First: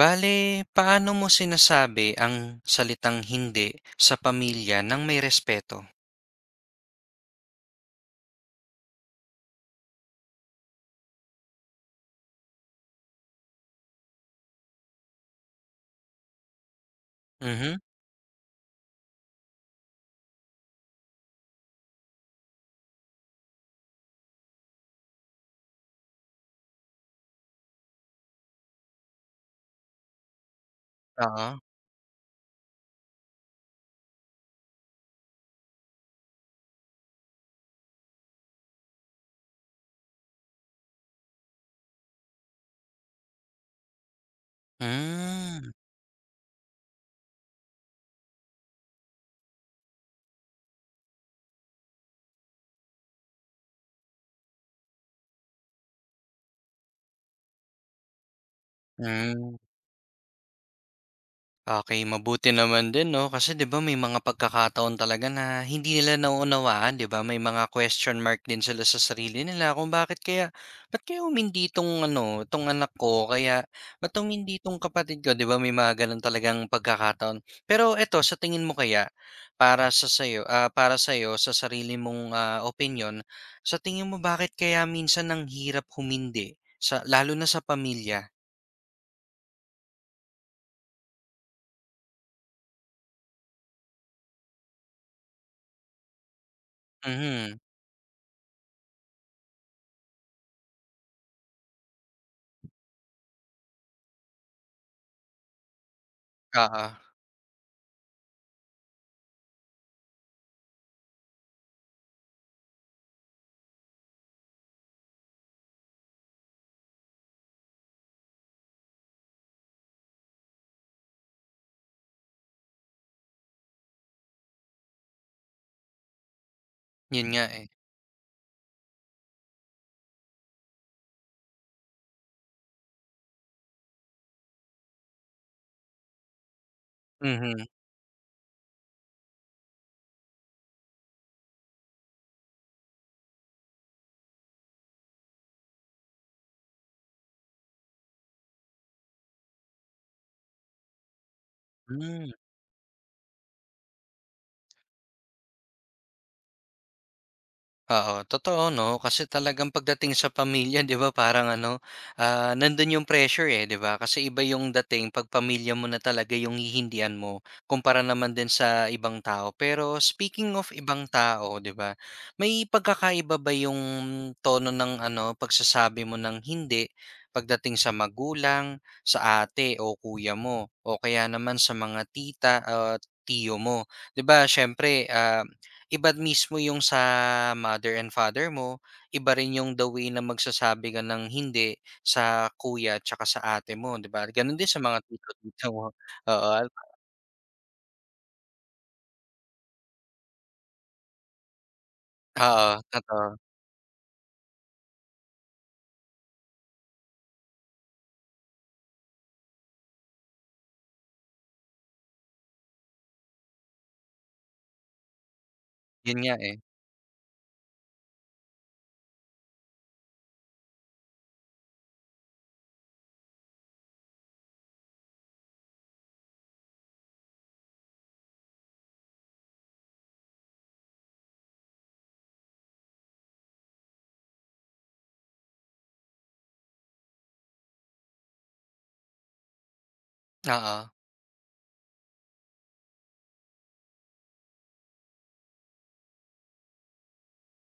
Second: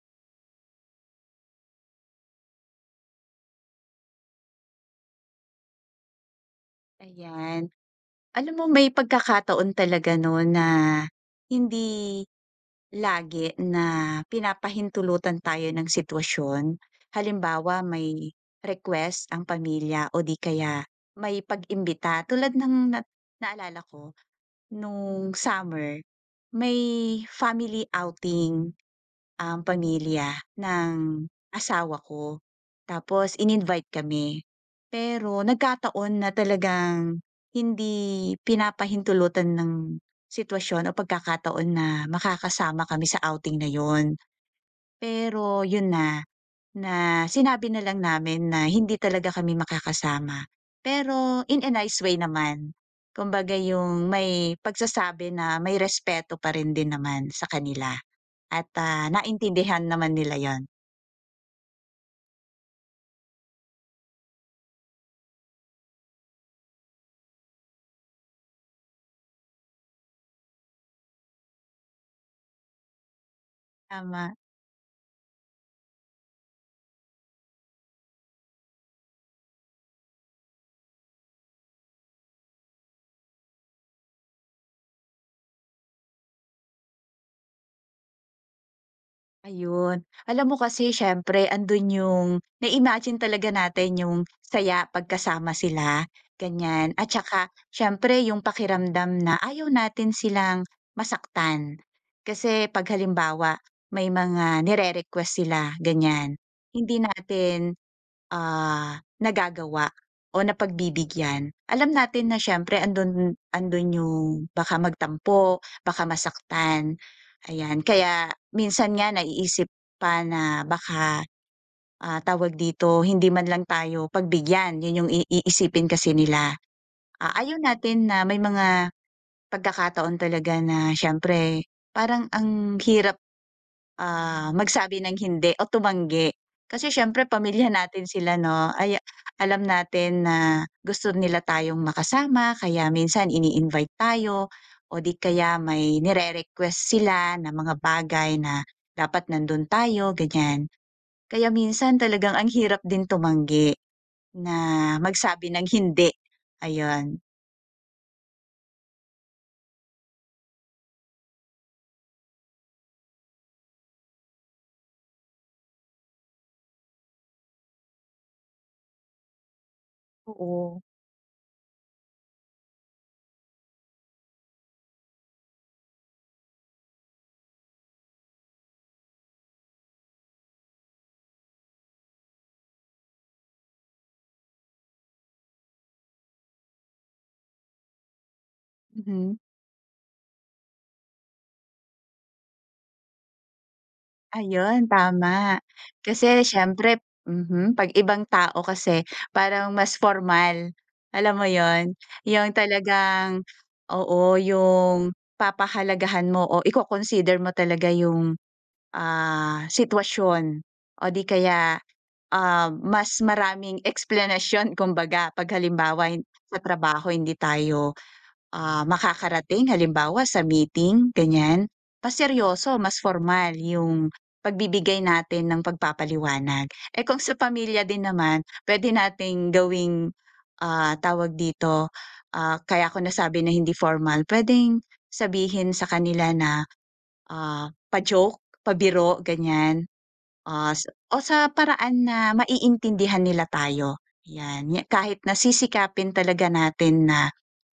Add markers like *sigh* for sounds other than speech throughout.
Bale, paano mo sinasabi ang salitang hindi sa pamilya ng may respeto? Ayan. Alam mo may pagkakataon talaga 'no na hindi lagi na pinapahintulutan tayo ng sitwasyon. Mhm, Halimbawa may request ang pamilya o di kaya may pag-imbita tulad ng na naalala ko nung summer, may family outing ang pamilya ng oo. asawa ko. Tapos in-invite kami. Pero nagkataon na talagang hindi pinapahintulutan ng sitwasyon o pagkakataon na makakasama kami sa outing na yon. Pero Hmm, yun na, na sinabi na lang namin na hindi talaga kami makakasama. Pero in a nice way naman. Kumbaga yung may pagsasabi na may respeto pa rin din naman sa kanila. At, hmm. naintindihan naman nila 'yon. Okey, mabuti naman din 'no, kasi 'di ba may mga pagkakataon talaga na hindi nila nauunawaan 'di ba, may mga question mark din sila sa sarili nila kung bakit kaya ba't kaya umindi 'tong ano, 'tong anak ko o kaya ba't Tama, umindi 'tong kapatid ko 'di ba, may mga gano'n talagang pagkakataon. Pero eto sa tingin mo kaya, para sa'yo, para sa'yo sa sarili mong, opinion, sa tingin mo bakit kaya minsan ang hirap humindi lalo na sa pamilya? ayun. Alam mo kasi siyempre andun yung na-imagine talaga natin yung saya pagkasama sila, ganyan. At saka Mhm, siyempre yung pakiramdam na ayaw natin silang masaktan. Kasi 'pag halimbawa may mga nire-request sila, ganyan, oo, hindi natin nagagawa o napagbibigyan. Alam natin na siyempre andun andun yung baka magtampo, baka masaktan, ayan. Kaya minsan nga naiisip pa na baka, tawag dito, hindi man lang tayo pagbigyan, yun yung iisipin kasi nila. 'yun nga, Ayaw eh. natin na may mga pagkakataon talaga na siyempre parang ang hirap magsabi ng hindi o tumanggi. Kasi siyempre Mhm. pamilya natin sila 'no, ay alam natin na gusto nila tayong makasama kaya minsan ini-invite tayo o di kaya may nire-request sila na mga bagay na dapat nandun tayo, ganyan. Kaya minsan Hmm, talagang ang hirap din tumanggi na magsabi ng hindi, ayun. oo, totoo 'no, kasi talagang pagdating sa pamilya *laughs* 'di ba parang ano, nandun yung pressure, eh, 'di ba? Kasi iba yung dating 'pag pamilya mo na talaga yung hihindian mo, kumpara naman din sa ibang tao. Pero speaking of Oo. ibang tao 'di ba, may pagkakaiba ba yung tono ng ano, pagsasabi mo ng hindi pagdating sa magulang, sa ate o kuya mo o kaya naman sa mga tita at tiyo mo? 'Di ba siyempre, iba mismo yung sa mother and father mo, iba Mhm. rin yung the way na magsasabi ka ng hindi sa kuya tsaka sa ate mo, 'di ba? Ganun din sa Ayun, mga tito, tama. tito, mo. Kasi Oo, siyempre mhm, 'pag ibang tao kasi parang mas formal, alam mo yon. Yung oo, totoo. talagang oo, yung papahalagahan mo o iko-consider mo talaga yung, sitwasyon o di kaya, mas maraming explanation *laughs* kumbaga 'pag halimbawa Yun hin nga, eh. sa trabaho hindi tayo makakarating halimbawa sa meeting, ganyan. Mas seryoso, mas formal yung pagbibigay natin ng pagpapaliwanag. Eh, kung sa pamilya din naman, pwede nating gawing, tawag dito, kaya ko nasabi na hindi formal. Pwedeng sabihin sa kanila na, pa-joke, pabiro, ganyan. Oo. Sa o sa paraan na maiintindihan nila tayo, 'yan. Ya kahit na sisikapin talaga natin na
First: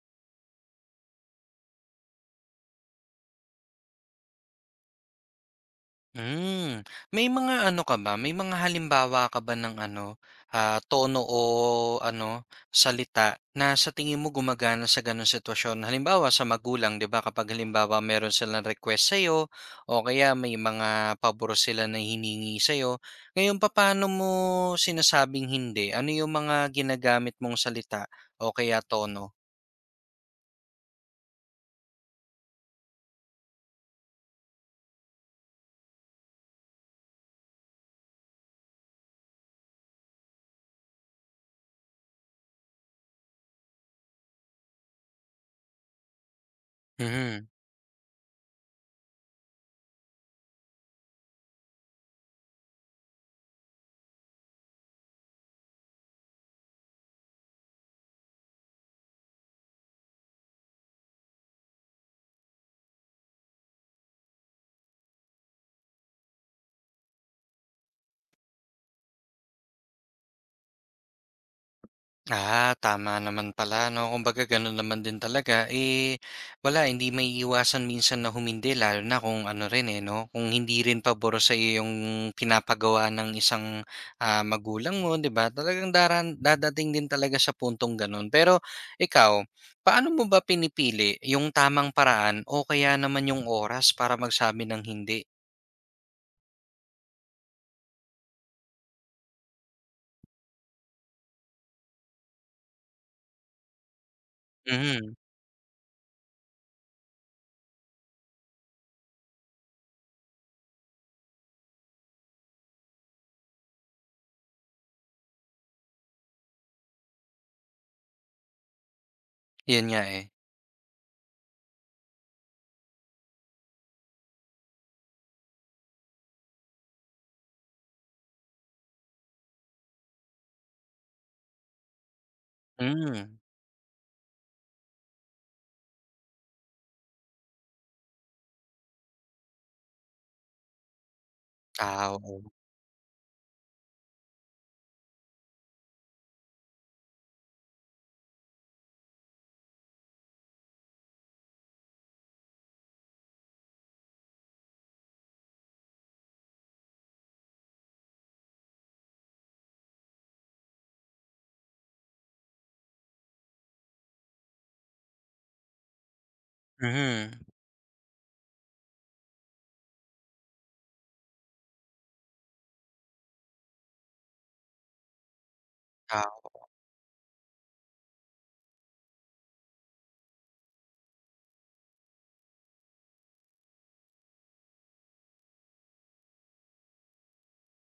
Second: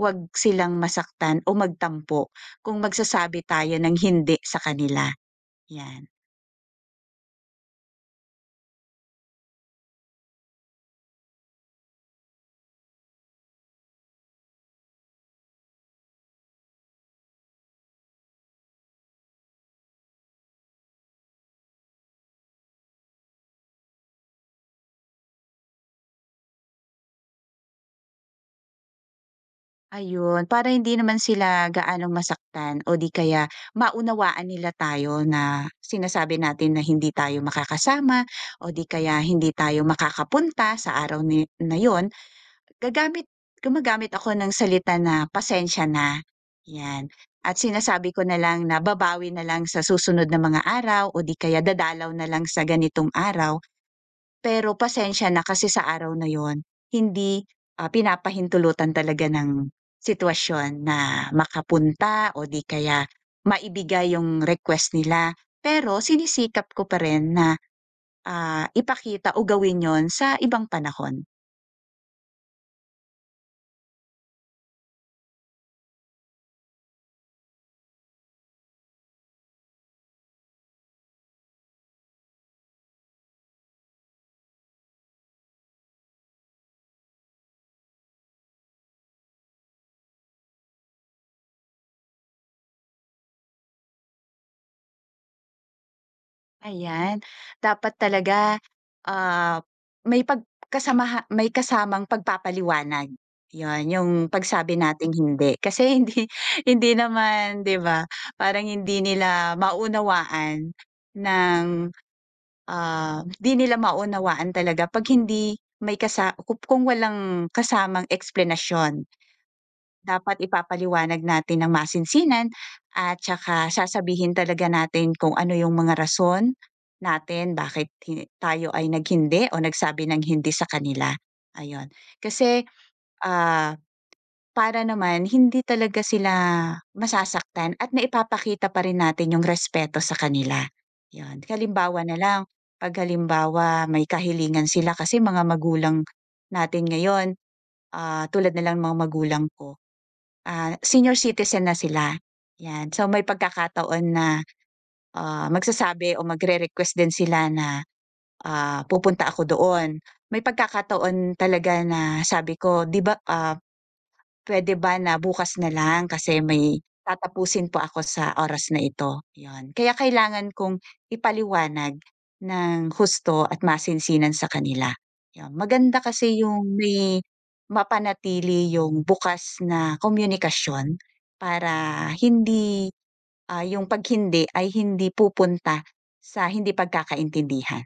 'wag silang masaktan o magtampo kung magsasabi tayo ng hindi sa kanila, 'yan. Hmm, may mga ano ka ba, may mga halimbawa ka ba ng ano, tono o ano, salita na sa tingin mo gumagana sa gano'ng sitwasyon? Halimbawa sa magulang 'di ba kapag halimbawa meron silang request sa iyo o kaya may mga pabor sila na hiningi sa sa'yo, ngayon paano mo sinasabing hindi? Ano yung mga ginagamit mong salita o kaya tono? Ayun, para hindi naman sila gaanong masaktan o di kaya maunawaan nila tayo na sinasabi natin na hindi tayo makakasama o di kaya hindi tayo makakapunta sa araw ni na yon. Gagamit gumagamit ako ng salita na pasensya na, 'yan. Mhm. At sinasabi ko na lang na babawi na lang sa susunod na mga araw o di kaya dadalaw na lang sa ganitong araw, pero pasensya na kasi sa araw na yon hindi, pinapahintulutan talaga ng sitwasyon na makapunta o di kaya maibigay yung request nila. Pero sinisikap ko pa rin na, ipakita o gawin yon sa ibang panahon. Ah, tama naman pala, 'no? Kumbaga gano'n naman din talaga. Eh, wala, hindi maiiwasan minsan na humindi lalo na kung ano rin, eh, 'no, kung hindi rin pabor sa'yo yung pinapagawa ng isang, magulang mo, 'di ba? Talagang dadating din talaga sa puntong gano'n. Pero ikaw, paano mo ba pinipili yung tamang paraan o kaya naman yung oras para magsabi ng hindi? Ayan, dapat talaga, ah, may pagkasama, may kasamang pagpapaliwanag. 'Yon, yung pagsabi nating Mhm, hindi. Kasi hindi *laughs* hindi naman, 'di ba, parang hindi nila maunawaan ng, 'di nila maunawaan talaga 'pag hindi may kasa kung walang kasamang eksplanasyon. yun nga, eh. Dapat ipapaliwanag natin ng masinsinan at tsaka sasabihin talaga natin kung ano yung mga rason natin bakit hi tayo ay naghindi o nagsabi ng hindi sa kanila, ayun. Kasi, Hmm. ah, para naman hindi talaga sila masasaktan at naipapakita pa rin natin yung respeto sa kanila, yun. Halimbawa Ah, na lang, oo. 'pag halimbawa may kahilingan sila kasi mga magulang natin ngayon, tulad na lang mga magulang ko, senior citizen na sila, 'yan. So, may pagkakataon na, magsasabi o magre-request din sila na, pupunta ako doon. May pagkakataon talaga na sabi ko, 'di ba, ah, puwede ba na bukas na lang kasi may Mhm. tatapusin po ako sa oras na ito, 'yon. Kaya kailangan kong ipaliwanag ng husto at masinsinan sa kanila, 'yon. Maganda kasi Ah yung may mapanatili yung bukas na komunikasyon para hindi, yung 'pag hindi ay hindi pupunta sa hindi pagkakaintindihan,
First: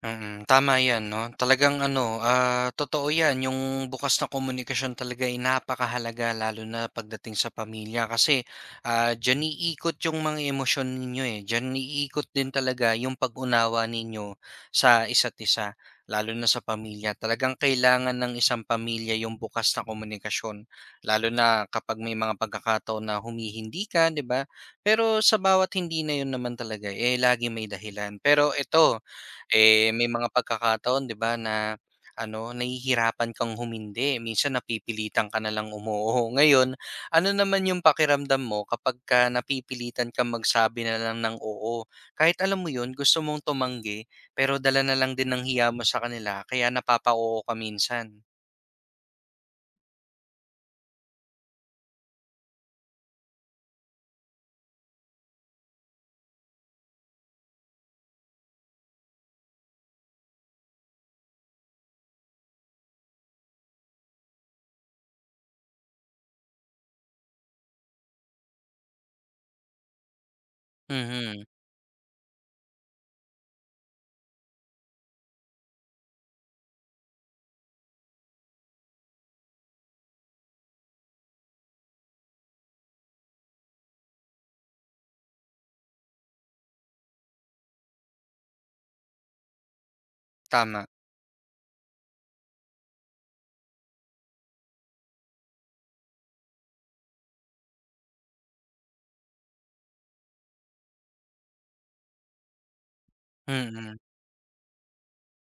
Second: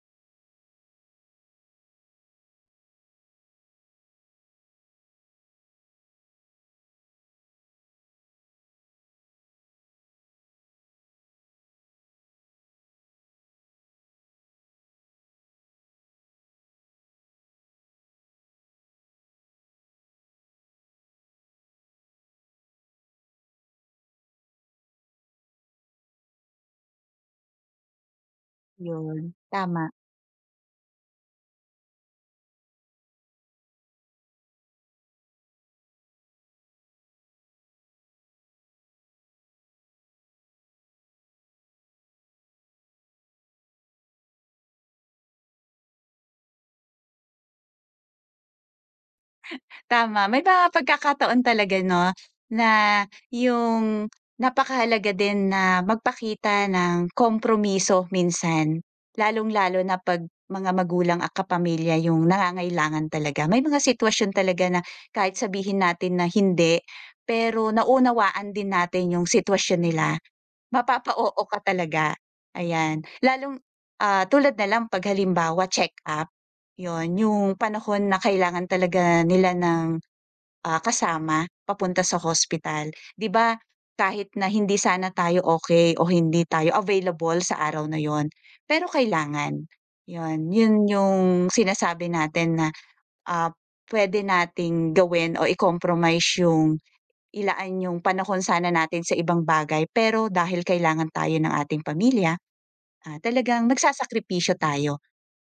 Mm, tama 'yan 'no. Talagang ano, totoo 'yan, yung bukas na komunikasyon talaga ay napakahalaga lalo na pagdating sa pamilya kasi, diyan iikot yung mga emosyon ninyo, eh. Diyan iikot din talaga yung pag-unawa ninyo sa isa't isa, lalo na sa pamilya. Talagang kailangan ng isang pamilya yung bukas na komunikasyon, lalo na kapag may mga pagkakataon na humihindi ka, 'di ba? Pero sa bawat hindi na yun naman talaga, eh, laging may dahilan. Pero ito 'yon, tama. eh, may mga pagkakataon 'di ba na ano, nahihirapan kang humindi, minsan napipilitan ka na lang umoo. Ngayon, ano naman yung pakiramdam mo kapagka napipilitan kang magsabi na lang ng oo? Kahit alam mo yun, gusto mong tumanggi, pero dala na lang din ng hiya mo sa kanila kaya napapa-oo ka minsan. Tama, may mga pagkakataon talaga 'no, na yung napakahalaga din na magpakita ng kompromiso minsan, lalong-lalo na 'pag mga magulang at kapamilya yung nangangailangan talaga. May mga sitwasyon talaga na kahit sabihin natin na hindi, pero naunawaan din natin yung sitwasyon nila, mapapa-oo Mhm, ka talaga, ayan. Lalong, tulad na lang 'pag halimbawa check-up, yun, yung panahon na kailangan talaga nila ng kasama papunta sa hospital. 'Di ba kahit na hindi sana tayo okay o hindi tayo available sa araw na 'yon, pero kailangan. 'Yon, yun tama, yung sinasabi natin na, ah, puwede nating gawin o i-compromise yung ilaan yung panahon sana natin sa ibang bagay, pero dahil kailangan tayo ng ating pamilya, talagang mm. nagsasakripisyo tayo.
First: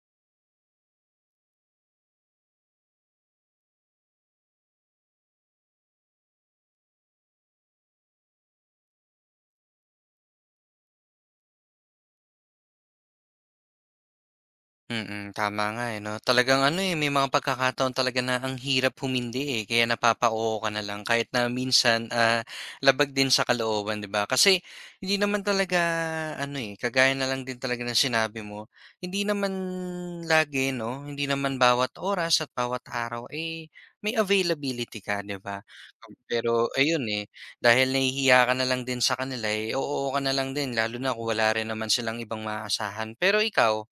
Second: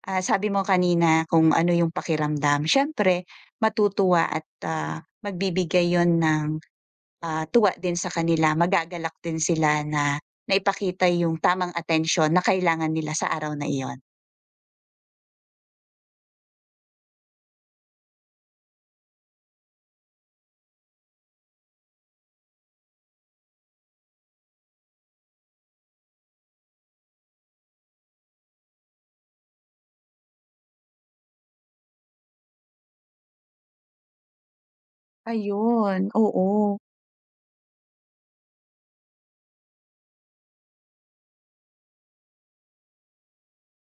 Sabi mo kanina kung ano yung pakiramdam, siyempre matutuwa at, magbibigay yon ng, tuwa din sa kanila, magagalak din sila na naipakita yung tamang atensyon na kailangan nila sa araw na iyon. Mm, tama nga, eh, 'no? Talagang ano, eh, may mga pagkakataon talaga na ang hirap humindi, eh, kaya napapa-oo ka na lang kahit na minsan, labag din sa kalooban, 'di ba? Kasi hindi naman talaga ano, eh, kagaya na lang din talaga ng sinabi mo, hindi naman lagi, 'no, hindi naman bawat oras at bawat araw, eh, may availability ka, 'di ba? Ayun, Pero oo. ayun, eh, dahil nahihiya ka na lang din sa kanila, eh, oo ka na lang din lalo na kung wala rin naman silang ibang maaasahan. Pero ikaw,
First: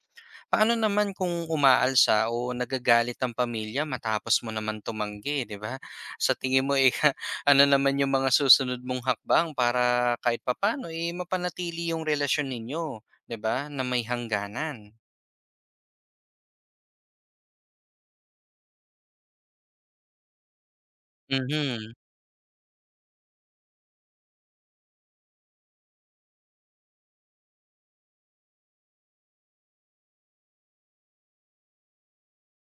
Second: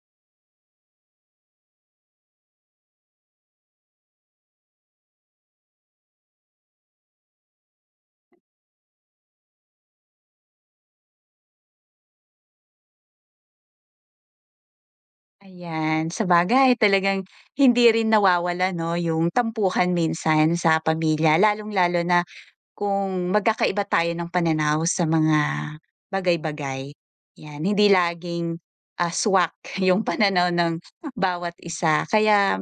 paano naman kung umaalsa o nagagalit ang pamilya matapos mo naman tumanggi, 'di ba? Sa tingin mo, eh, *laughs* ano naman yung mga susunod mong hakbang para kahit papaano, eh, mapanatili yung relasyon ninyo, 'di ba, na may hangganan? Ayan, sa bagay talagang hindi rin nawawala 'no, yung tampuhan minsan sa pamilya Mhm. lalong-lalo na kung magkakaiba tayo ng pananaw sa mga bagay-bagay, 'yan. Hindi laging, swak *laughs* yung pananaw ng bawat isa. Kaya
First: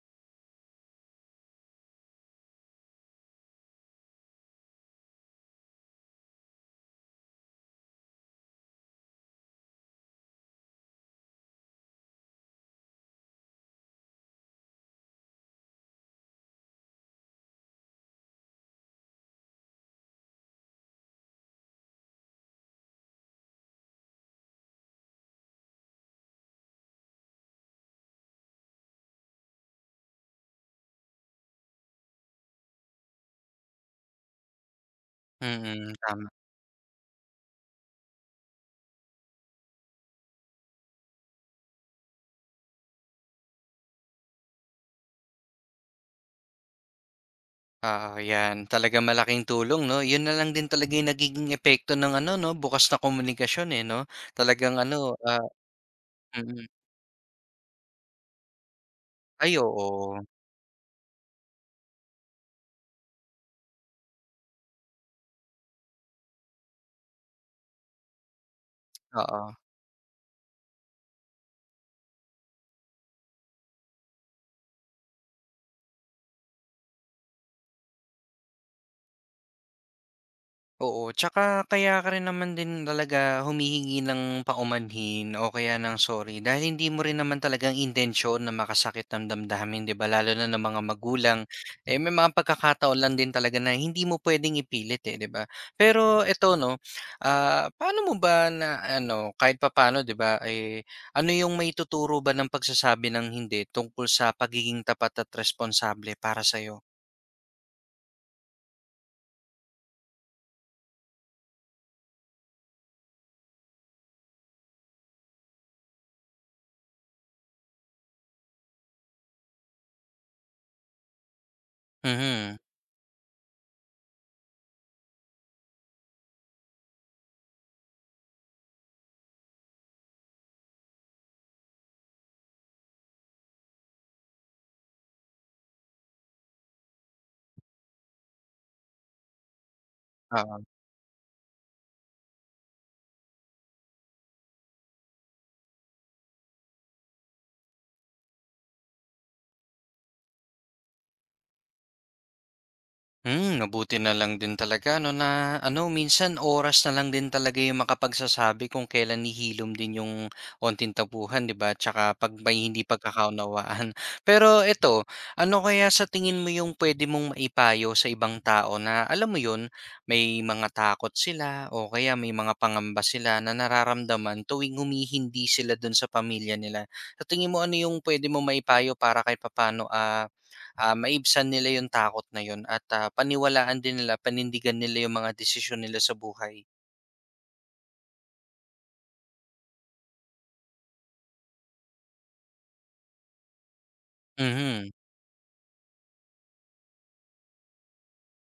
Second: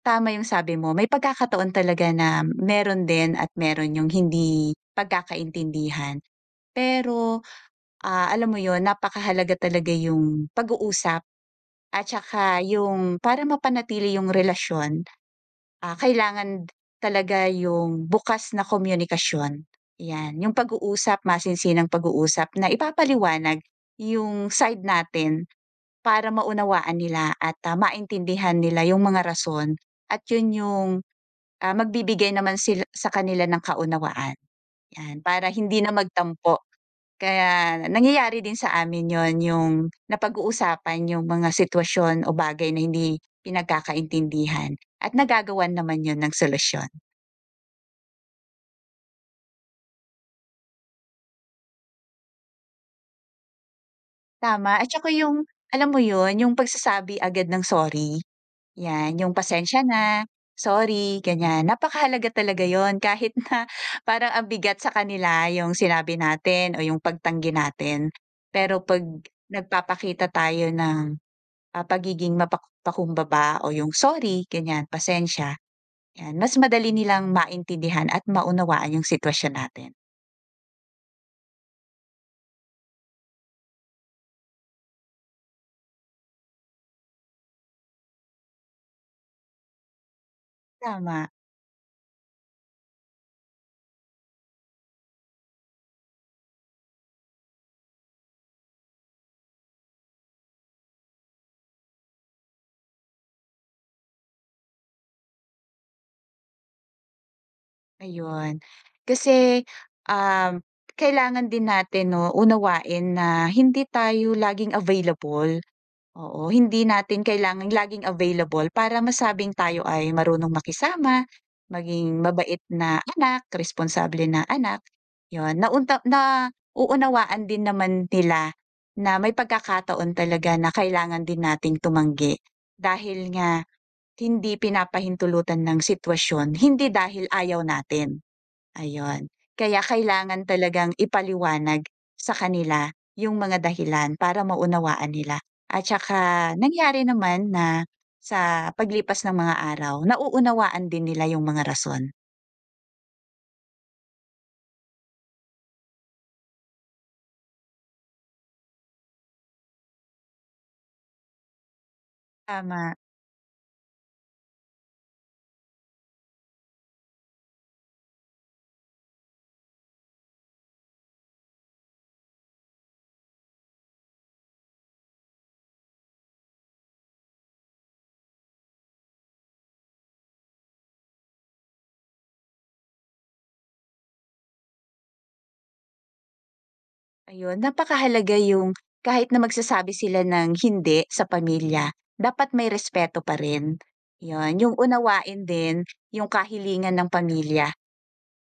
tama yung sabi mo, may pagkakataon talaga na meron din at meron yung hindi pagkakaintindihan. Pero, alam mo yun, napakahalaga talaga yung pag-uusap at saka yung para mapanatili yung relasyon. Kailangan talaga yung bukas na komunikasyon, 'yan. Yung pag-uusap, masinsinang pag-uusap na ipapaliwanag yung side natin para maunawaan nila at, maintindihan nila yung mga rason at yun yung, magbibigay naman sila sa kanila ng kaunawaan, 'yan. Para hindi na Mm, tama. magtampo, kaya nangyayari din sa amin yun, yung napag-uusapan yung mga sitwasyon o bagay na hindi pinagkakaintindihan at nagagawan naman yun ng solusyon. Ah, 'yan. Talaga malaking tulong 'no? Yun na lang din talaga yung nagiging epekto ng ano 'no, bukas na komunikasyon, eh, 'no? Talagang Tama at saka ano, yung alam mo yun, mm. yung Mm. pagsasabi agad ng sorry, 'yan, yung Ay, pasensya oo. na, sorry, ganyan. Napakahalaga talaga yon *laughs* kahit na parang ang bigat sa kanila yung sinabi natin o yung pagtanggi natin. Pero 'pag Oo. nagpapakita tayo ng, pagiging mapak o yung sorry, ganyan, pasensya, 'yan, mas madali nilang maintindihan at maunawaan yung sitwasyon natin, Oo, tsaka kaya ka rin naman din talaga humihingi ng paumanhin o kaya ng sorry dahil hindi mo rin naman talagang intensyon na makasakit ng damdamin, 'di ba? Lalo na ng mga tama. magulang. Eh, may mga pagkakataon lang din talaga na hindi mo pwedeng ipilit eh, 'di ba? Pero eto, no, paano mo ba na ano, kahit papaano, 'di ba? Eh, ano yung may tuturo ba ng pagsasabi ng hindi tungkol sa pagiging tapat at responsable para sa'yo? Ayun. Kasi, um, kailangan din natin 'no, unawain na hindi tayo laging available, oo. Hindi natin kailangan, laging available para masabing tayo ay marunong makisama, maging Mhm. mabait na anak, responsable na anak, 'yun. Nauunawaan din naman nila na may pagkakataon talaga na kailangan din nating tumanggi. Dahil nga hindi pinapahintulutan ng sitwasyon, hindi dahil ayaw natin. Ayun, kaya kailangan talagang ipaliwanag sa kanila yung mga dahilan para maunawaan nila at saka nangyari naman na sa paglipas ng mga araw nauunawaan din nila yung mga rason. Hmm, mabuti na lang din talaga 'no, na ano minsan oras na lang din talaga yung makapagsasabi kung kailan nihilom din yung onting tapuhan 'di ba, tsaka 'pag may hindi Tama, pagkakaunawaan. *laughs* Pero eto, ano kaya sa tingin mo yung pwede mong maipayo sa ibang tao na alam mo yun, may mga takot sila o kaya may mga pangamba sila na nararamdaman tuwing humihindi sila dun sa pamilya nila. Sa tingin mo ano yung puwede mong maipayo para kay papaano, maibsan nila yung takot na yun at, paniwalaan din nila, panindigan nila yung mga desisyon nila sa buhay. ayun napakahalaga yung kahit na magsasabi sila ng hindi sa pamilya, dapat may respeto pa rin. Yun, yung Mhm, unawain din yung kahilingan ng pamilya.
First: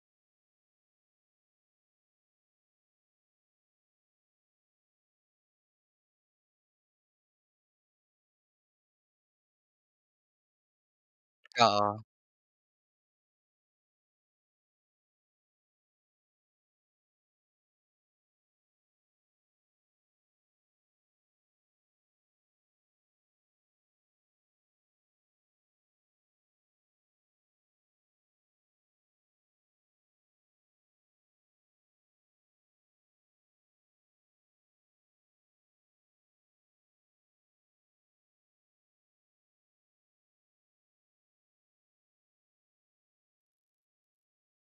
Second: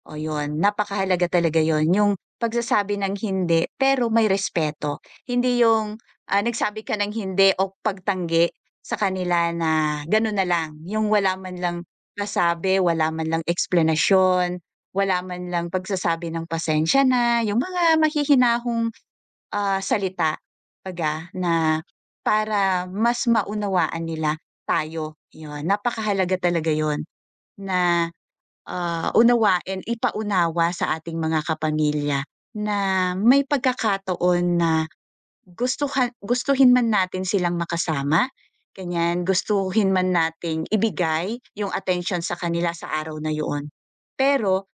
O yun, napakahalaga talaga yon yung pagsasabi ng hindi pero may respeto. Hindi yung, nagsabi ka ng hindi o pagtanggi sa kanila na gano'n na lang, yung wala man lang oo. pasabi, wala man lang explanation, wala man lang pagsasabi ng pasensya na, yung mga mahihinahong, salita 'baga na para mas maunawaan nila tayo, yun. Napakahalaga talaga yon na unawain, ipaunawa sa ating mga kapamilya na may pagkakataon na gustuhin man natin silang makasama, ganyan, gustuhin man nating ibigay yung attention sa kanila sa araw na yun. Pero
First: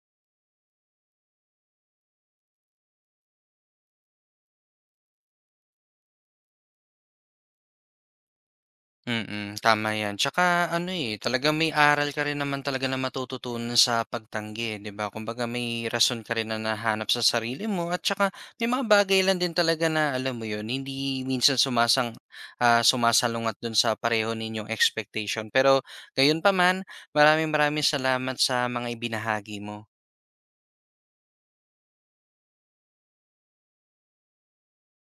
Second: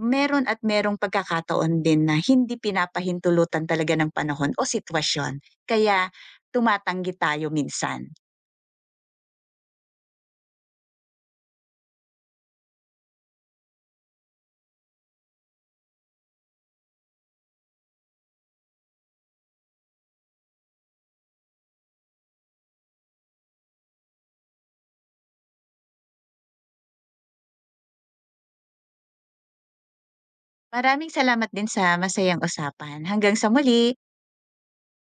meron at merong pagkakataon din na hindi pinapahintulutan talaga ng panahon o sitwasyon, kaya tumatanggi tayo minsan. Mm, tama yan. Tsaka ano, eh, talaga may aral ka rin naman talaga na matututunan sa pagtanggi, 'di ba? Kumbaga may rason ka rin na nahanap sa sarili mo at tsaka may mga bagay lang din talaga na alam mo yun, hindi minsan sumasalungat dun sa pareho ninyong expectation. Pero gayon gayunpaman, maraming maraming salamat sa mga ibinahagi mo. Maraming salamat din sa masayang usapan, hanggang sa muli.